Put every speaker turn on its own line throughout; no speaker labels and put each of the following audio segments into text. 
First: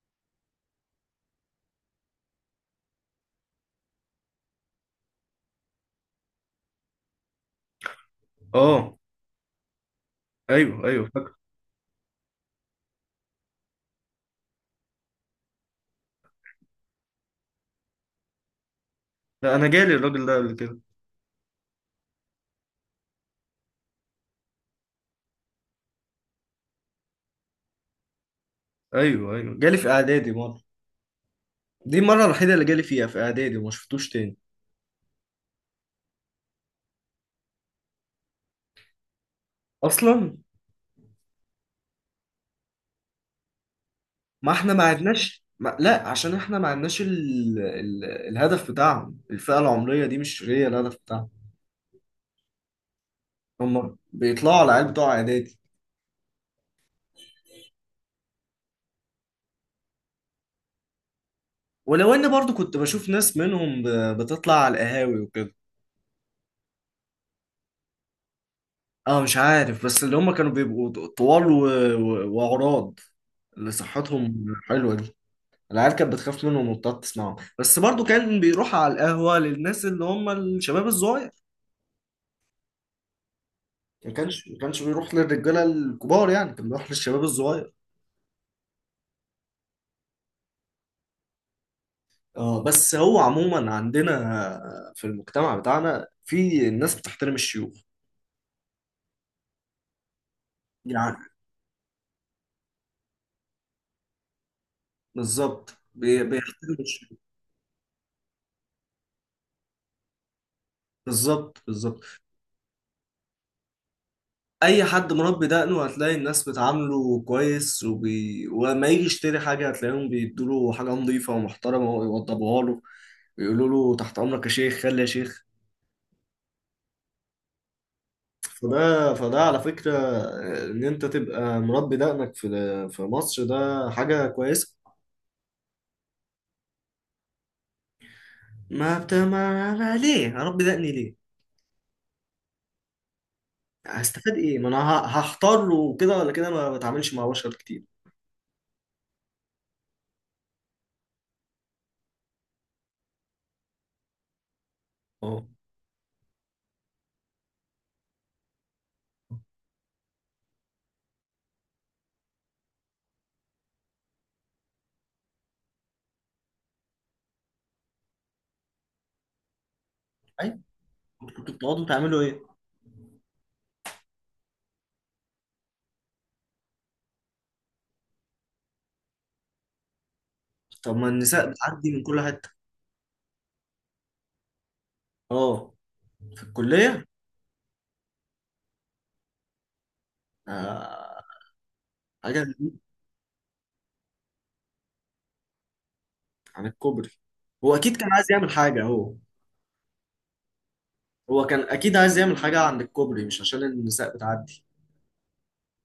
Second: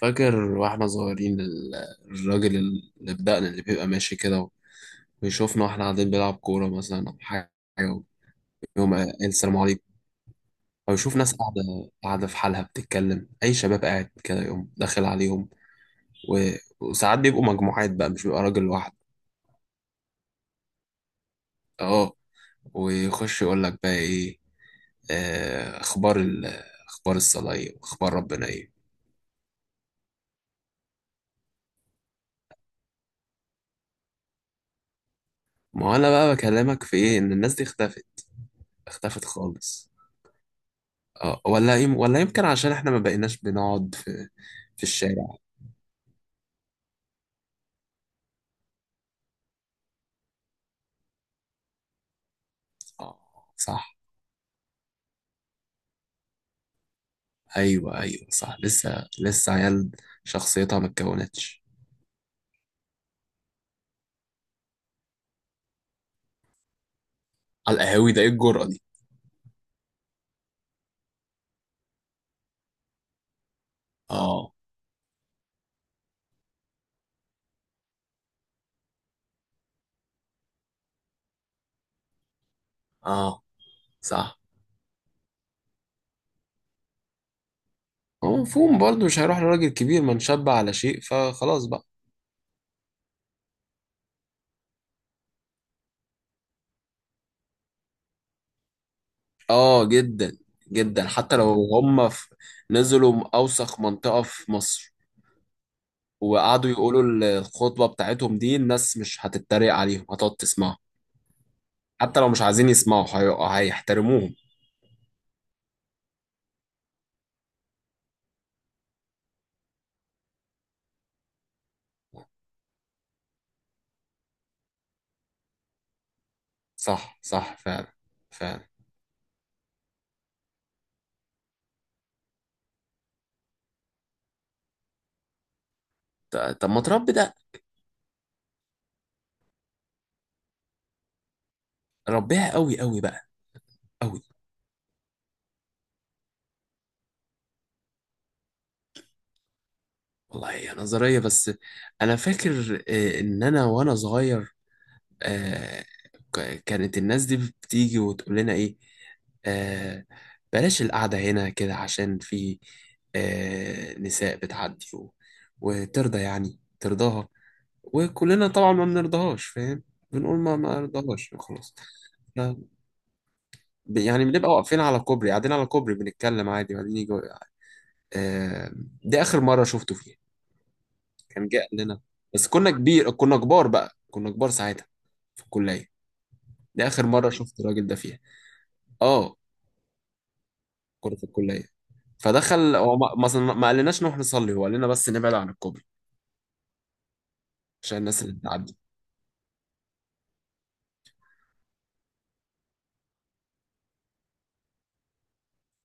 فاكر واحنا صغيرين الراجل اللي بدقنا اللي بيبقى ماشي كده ويشوفنا واحنا قاعدين بنلعب كورة مثلا أو حاجة يقوم
اه،
قايل السلام عليكم،
ايوه
أو
ايوه
يشوف
فاكر.
ناس قاعدة قاعدة في حالها بتتكلم أي شباب قاعد كده يقوم داخل عليهم، و... وساعات بيبقوا مجموعات بقى مش بيبقى راجل واحد.
لا، انا جالي الراجل ده قبل كده.
أه، ويخش يقول لك بقى إيه؟ آه، أخبار ال... أخبار الصلاة إيه وأخبار ربنا إيه؟
ايوه ايوه جالي في اعدادي مره، دي المره الوحيده اللي جالي فيها في اعدادي وما شفتوش تاني
ما هو أنا بقى بكلمك في إيه، إن الناس دي اختفت، اختفت خالص.
اصلا.
اه، ولا يمكن عشان احنا ما بقيناش بنقعد في
ما احنا
في
ما
الشارع.
عدناش ما... لا، عشان احنا ما عدناش الهدف بتاعهم، الفئه العمريه دي مش هي الهدف بتاعهم.
اه، صح.
هم بيطلعوا على العيال بتوع اعدادي.
ايوه ايوه، صح، لسه لسه عيال، شخصيتها ما اتكونتش.
ولو اني برضو كنت بشوف ناس منهم بتطلع على القهاوي وكده.
على القهاوي؟ ده ايه الجرأة دي؟
اه، مش عارف، بس اللي هم كانوا بيبقوا طوال وعراض، اللي صحتهم
اه،
حلوه. العيال كانت بتخاف منهم وبتقعد تسمعهم، بس برضو كان بيروح على القهوة للناس اللي هم الشباب الصغير.
اه
ما
صح.
كانش ما كانش بيروح للرجالة الكبار، يعني كان بيروح للشباب الصغير.
هو مفهوم برضه مش هيروح لراجل كبير ما نشب على شيء فخلاص بقى.
اه، بس هو عموما عندنا في المجتمع بتاعنا، في الناس بتحترم الشيوخ
اه، جدا، جدا،
يعني.
حتى لو هم في... نزلوا اوسخ منطقة في مصر
بالظبط،
وقعدوا
بيحترموا
يقولوا
الشيوخ.
الخطبة بتاعتهم دي، الناس مش هتتريق عليهم، هتقعد تسمعها.
بالظبط بالظبط،
حتى لو مش عايزين يسمعوا هيحترموهم.
اي حد مربي دقنه هتلاقي الناس بتعامله كويس، وما يجي يشتري حاجة هتلاقيهم بيدوله حاجة نظيفة ومحترمة ويوضبوها له، بيقولوا له تحت امرك يا شيخ، خلي يا شيخ.
صح صح، فعلا فعلا.
فده على فكرة، ان انت تبقى مربي دقنك في في مصر، ده حاجة كويسة.
طب ما تربي ده،
ما بت... ما ما ليه هربي دقني؟ ليه؟
ربيها قوي قوي بقى. قوي،
هستفاد ايه؟ ما انا هحتار وكده ولا كده، ما بتعاملش مع بشر كتير.
والله هي نظرية بس. أنا فاكر إن أنا وأنا صغير،
اه،
آه، كانت الناس دي بتيجي وتقول لنا إيه؟ آه، بلاش القعدة هنا كده عشان في نساء بتعدي وترضى يعني ترضاها، وكلنا طبعا ما بنرضاهاش، فاهم؟ بنقول ما
ايوه.
ما رضاهاش
كنتوا
خلاص.
بتقعدوا تعملوا ايه؟
يعني بنبقى واقفين على كوبري قاعدين على كوبري بنتكلم عادي وبعدين يجي. آه دي آخر مرة شفته فيها.
طب ما
كان
النساء
جه قال
بتعدي
لنا،
من كل
بس
حتة.
كنا كبار بقى، كنا كبار ساعتها، في
اه،
الكلية.
في
دي
الكلية.
آخر مرة شفت الراجل ده فيها. اه، كنا
آه...
في الكلية
حاجة.
فدخل هو، ما مثلا ما قالناش نروح نصلي، هو قال لنا بس نبعد عن الكوبري
عن الكوبري. هو اكيد
عشان
كان
الناس
عايز
اللي
يعمل
بتعدي.
حاجة هو. هو كان اكيد عايز يعمل حاجة عند الكوبري، مش عشان النساء بتعدي.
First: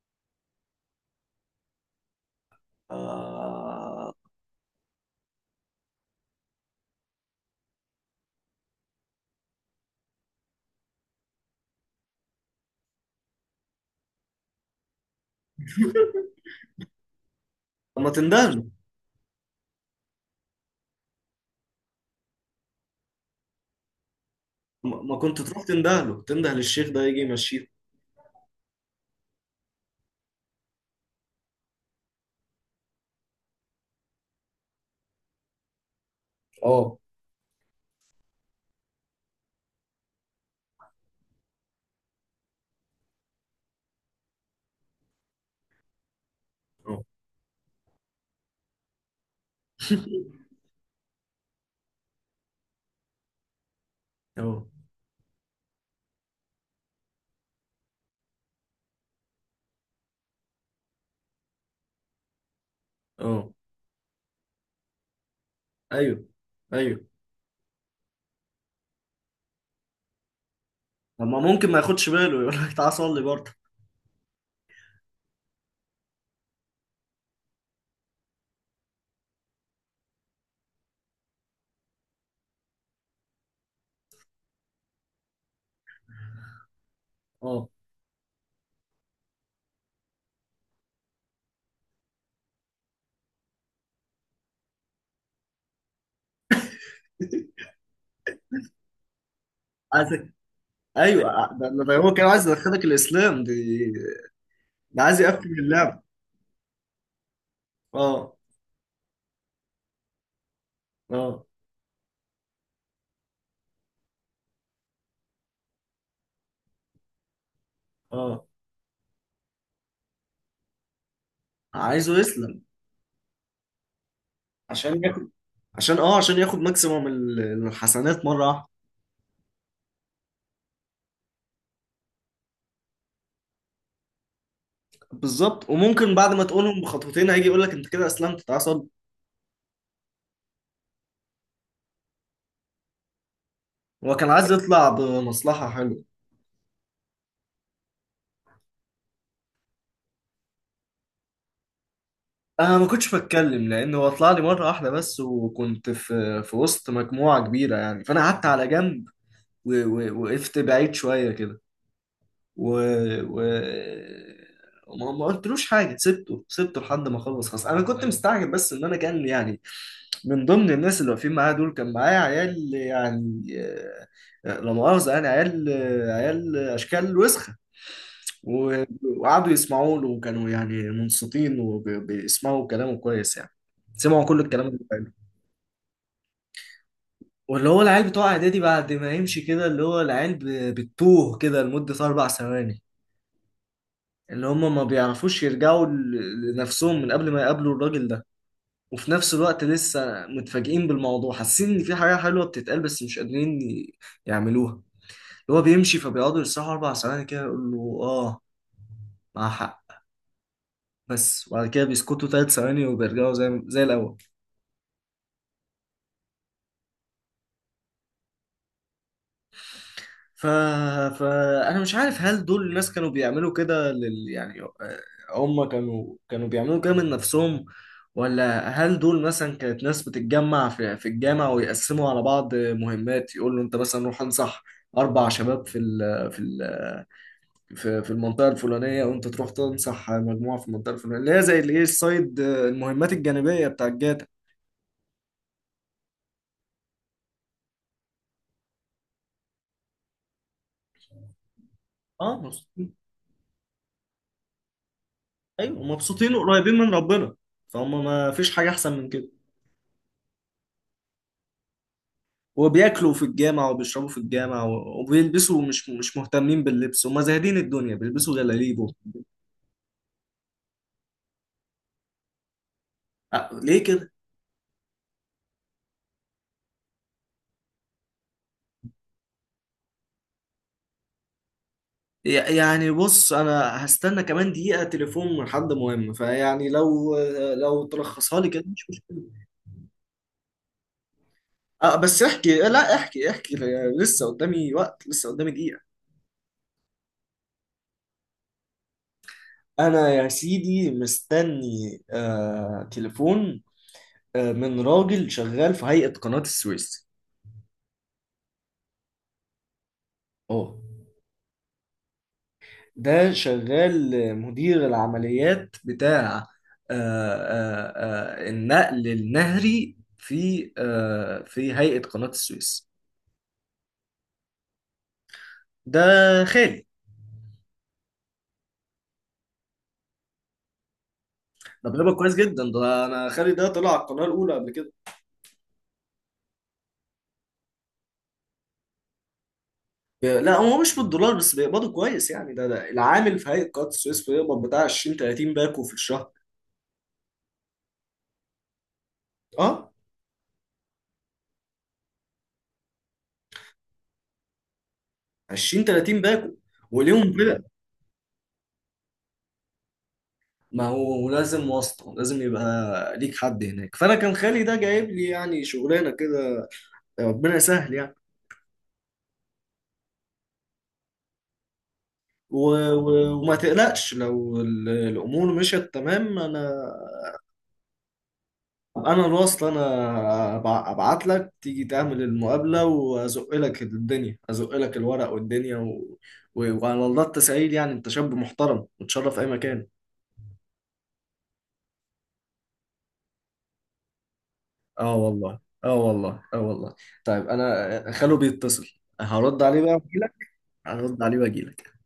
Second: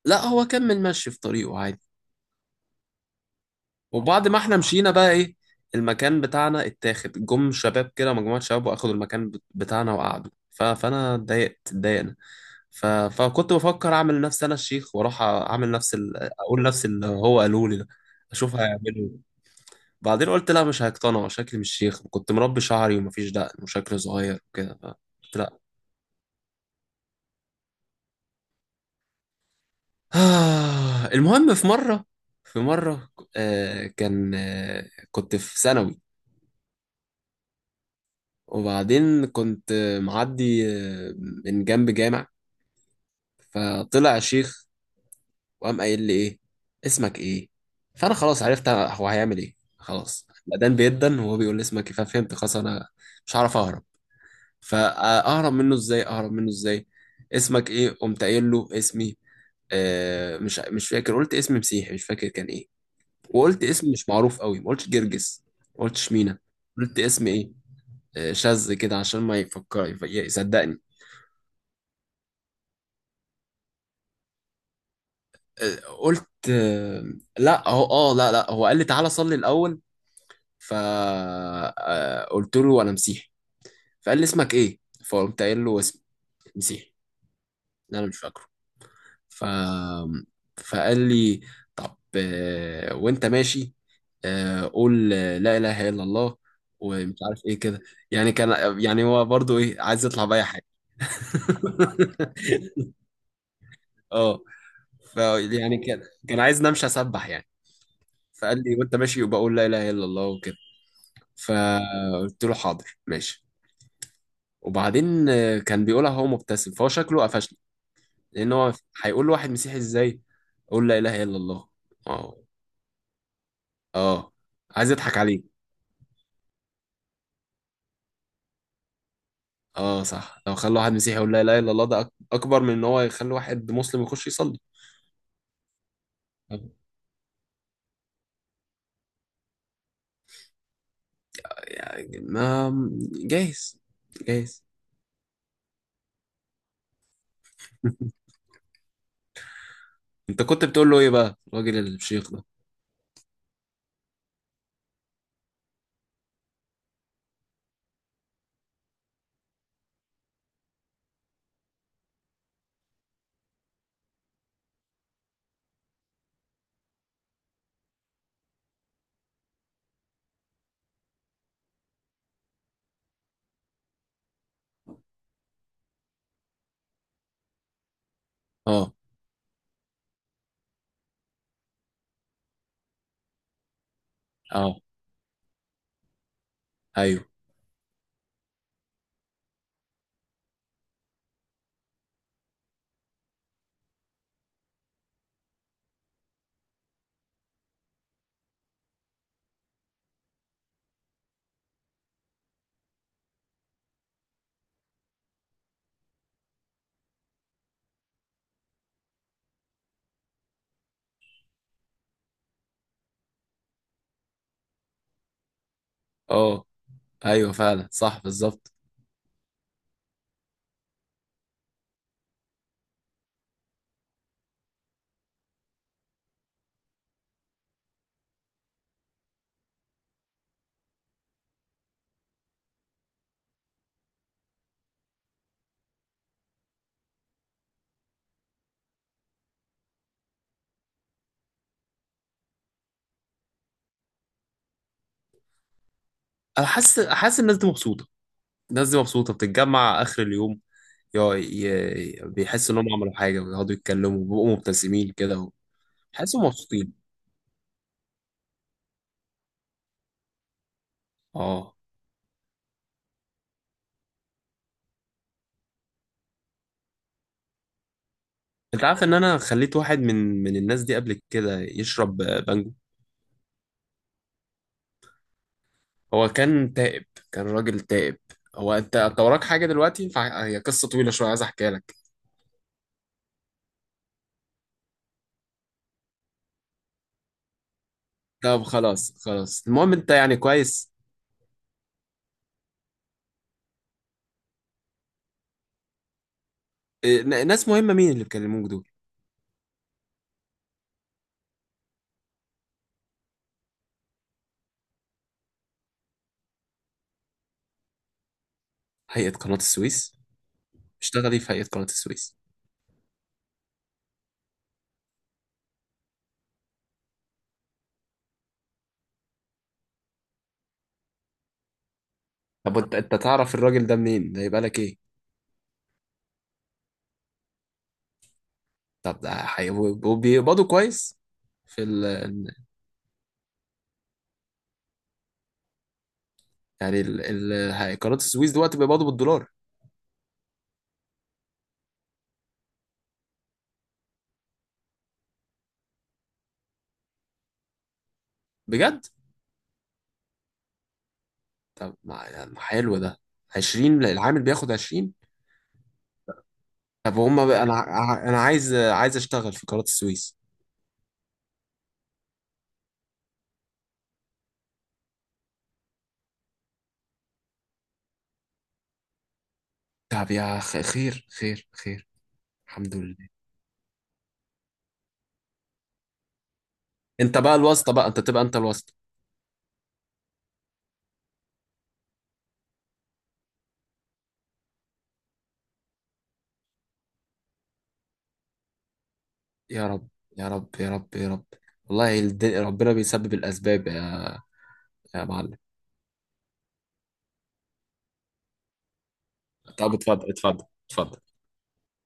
لا، هو كمل ماشي في طريقه عادي.
آه...
وبعد ما احنا مشينا بقى ايه، المكان بتاعنا اتاخد جم شباب كده، مجموعة شباب واخدوا المكان بتاعنا وقعدوا فانا اتضايقت، اتضايقنا. فكنت بفكر اعمل نفسي انا الشيخ واروح اعمل نفس اقول نفس اللي هو قالوا لي ده،
طب ما
اشوف
تندهله،
هيعملوا إيه. بعدين قلت لا، مش هيقتنعوا، شكلي مش شيخ، كنت مربي شعري ومفيش دقن وشكلي صغير وكده
ما
قلت
كنت
لا.
تروح تندهله، تندهل الشيخ ده يجي يمشيه.
المهم، في مره، في مره كان آه كنت في ثانوي،
اه.
وبعدين كنت معدي من جنب جامع فطلع شيخ، وقام قايل لي ايه؟
اه.
اسمك ايه؟ فانا خلاص عرفت هو هيعمل ايه، خلاص بدان بيدن، وهو بيقول لي اسمك ايه ففهمت خلاص انا مش هعرف اهرب،
اه.
فاهرب منه ازاي، اهرب منه ازاي؟ اسمك ايه؟ قمت قايل له اسمي، مش فاكر، قلت اسم مسيحي مش فاكر كان ايه،
اه.
وقلت اسم مش معروف قوي، ما قلتش جرجس، ما قلتش
ايوه
مينا،
ايوه.
قلت اسم ايه؟ شاذ كده عشان ما يفكر يصدقني.
طب ما ممكن ما ياخدش باله، يقول لك تعالى صلي برضه؟
قلت لا لا، هو قال لي تعالى صلي الاول، فقلت له انا مسيحي، فقال لي اسمك ايه؟ فقمت قايل له اسم مسيحي
اه.
إن انا مش فاكره. ف فقال لي طب وانت ماشي قول لا اله الا الله ومش عارف ايه كده. يعني كان، يعني هو برضو ايه، عايز يطلع
عايزك.
باي حاجه.
ايوه، ده هو كان عايز يدخلك الاسلام دي.
اه.
ده
ف
عايز يقفل
يعني
اللعبه.
كان عايز امشي اسبح يعني،
اه.
فقال لي وانت ماشي يبقى قول لا اله الا الله وكده.
اه.
فقلت له حاضر ماشي. وبعدين كان بيقولها هو مبتسم فهو شكله قفشني،
اه.
لان هو هيقول لواحد مسيحي ازاي قول لا اله الا الله.
عايزه
اه،
يسلم،
اه، عايز
عشان
يضحك
ياخد.
عليه.
عشان اه، عشان ياخد ماكسيموم الحسنات مره واحده.
اه صح، لو خلى واحد مسيحي يقول لا اله الا الله ده اكبر من ان هو يخلي واحد مسلم يخش يصلي.
بالظبط، وممكن بعد ما
طب،
تقولهم بخطوتين هيجي يقول لك انت كده اسلمت، تعالى صلي.
يعني ما، جايز،
هو كان عايز
جايز.
يطلع بمصلحة حلوة.
انت كنت بتقول له ايه بقى الراجل الشيخ ده؟
أنا ما كنتش بتكلم، لأن هو طلع لي مرة واحدة بس، وكنت في في وسط مجموعة كبيرة يعني، فأنا قعدت على جنب وقفت بعيد شوية كده و... و... وما ما قلتلوش حاجة، سبته لحد ما خلص، خلاص. أنا كنت مستعجب بس إن أنا كان يعني، من ضمن الناس اللي واقفين معايا دول كان معايا عيال يعني. لا مؤاخذة يعني عيال، عيال أشكال وسخة و-
اه،
وقعدوا يسمعوا له، وكانوا يعني منصتين وبيسمعوا كلامه كويس يعني، سمعوا كل الكلام اللي
اه،
قاله.
ايوه،
واللي هو العيال بتوع اعدادي بعد ما يمشي كده، اللي هو العيال بتوه كده لمدة أربع ثواني، اللي هم ما بيعرفوش يرجعوا لنفسهم من قبل ما يقابلوا الراجل ده، وفي نفس الوقت لسه متفاجئين بالموضوع، حاسين إن في حاجة حلوة بتتقال بس مش قادرين يعملوها. اللي هو بيمشي فبيقعدوا يسرحوا أربع ثواني كده، يقول له آه، مع حق بس. وبعد كده بيسكتوا ثلاث ثواني وبيرجعوا زي الأول.
اه، ايوه، فعلا، صح، بالظبط.
ف... فأنا مش عارف، هل دول الناس كانوا بيعملوا كده يعني آه، هم كانوا بيعملوا كده من نفسهم، ولا هل دول مثلا كانت ناس بتتجمع في الجامع ويقسموا على بعض مهمات، يقول له انت مثلا روح انصح أربع شباب في في المنطقة الفلانية، وانت تروح تنصح مجموعة في المنطقة الفلانية، اللي هي زي الايه، السايد المهمات الجانبية بتاع الجاتا.
انا حاسس حاسس الناس دي مبسوطه، الناس دي مبسوطه بتتجمع اخر اليوم،
اه،
بيحسوا انهم
مبسوطين.
عملوا حاجه ويقعدوا يتكلموا وبيبقوا مبتسمين كده.
ايوه مبسوطين
وحاسوا
وقريبين من
مبسوطين.
ربنا، فهم ما فيش حاجة أحسن من كده.
اه،
وبياكلوا في الجامع وبيشربوا في الجامع وبيلبسوا، مش مهتمين باللبس وما زاهدين الدنيا، بيلبسوا
انت
جلاليبو.
عارف ان انا خليت واحد من الناس دي قبل كده يشرب بانجو؟
ليه كده؟
هو كان تائب، كان راجل تائب. هو انت وراك حاجه دلوقتي، هي قصه طويله شويه عايز احكيها لك.
يعني بص، انا هستنى كمان دقيقة تليفون من حد مهم، فيعني لو لو تلخصها لي كده
طب
مش
خلاص
مشكلة.
خلاص، المهم انت يعني كويس.
أه بس احكي، لا احكي احكي، لسه قدامي وقت، لسه قدامي دقيقة.
إيه، ناس مهمه، مين اللي بيكلموك دول؟
انا يا سيدي مستني آه تليفون، آه، من راجل شغال في هيئة قناة السويس.
هيئه قناه السويس؟
اه،
اشتغلي في هيئه قناه السويس.
ده شغال مدير العمليات بتاع آه، آه، آه، النقل النهري في آه، في هيئة قناة
طب
السويس.
انت، انت تعرف الراجل ده منين، ده يبقى لك ايه؟
ده خالي.
طب ده وبيقبضوا كويس؟ في
ده بيقبض كويس
ال...
جدا، ده انا خالي ده طلع على القناة الأولى قبل كده.
يعني ال... ال... هي- قناة السويس دلوقتي بيقبضوا بالدولار؟
لا، هو مش بالدولار بس بيقبضوا كويس يعني، ده العامل في هيئة قناة السويس بيقبض بتاع 20 30 باكو في الشهر.
بجد؟
اه،
طب ما يعني حلو ده. 20، العامل بياخد 20؟
20 30 باكو،
طب
وليهم
هم
كده.
بقى، انا انا عايز اشتغل في قناة السويس.
ما هو لازم واسطة، لازم يبقى ليك حد هناك، فأنا كان خالي ده جايب لي يعني شغلانة كده، ربنا يسهل يعني.
طب يا خير خير خير.
و...
الحمد لله.
وما تقلقش، لو الامور مشيت تمام انا،
انت بقى الواسطة بقى، انت تبقى انت الواسطة.
انا الوصل انا، ابعت لك تيجي تعمل المقابله وازق لك الدنيا، ازق لك الورق والدنيا وعلى الله التسعيد يعني، انت شاب محترم وتشرف في اي مكان.
يا رب، يا رب، يا رب، يا رب. والله ربنا بيسبب الاسباب، يا
اه
يا معلم.
والله، اه والله، اه والله. طيب انا خلو بيتصل، هرد عليه بقى
طب اتفضل
واجيلك.
اتفضل اتفضل.
هرد عليه واجيلك.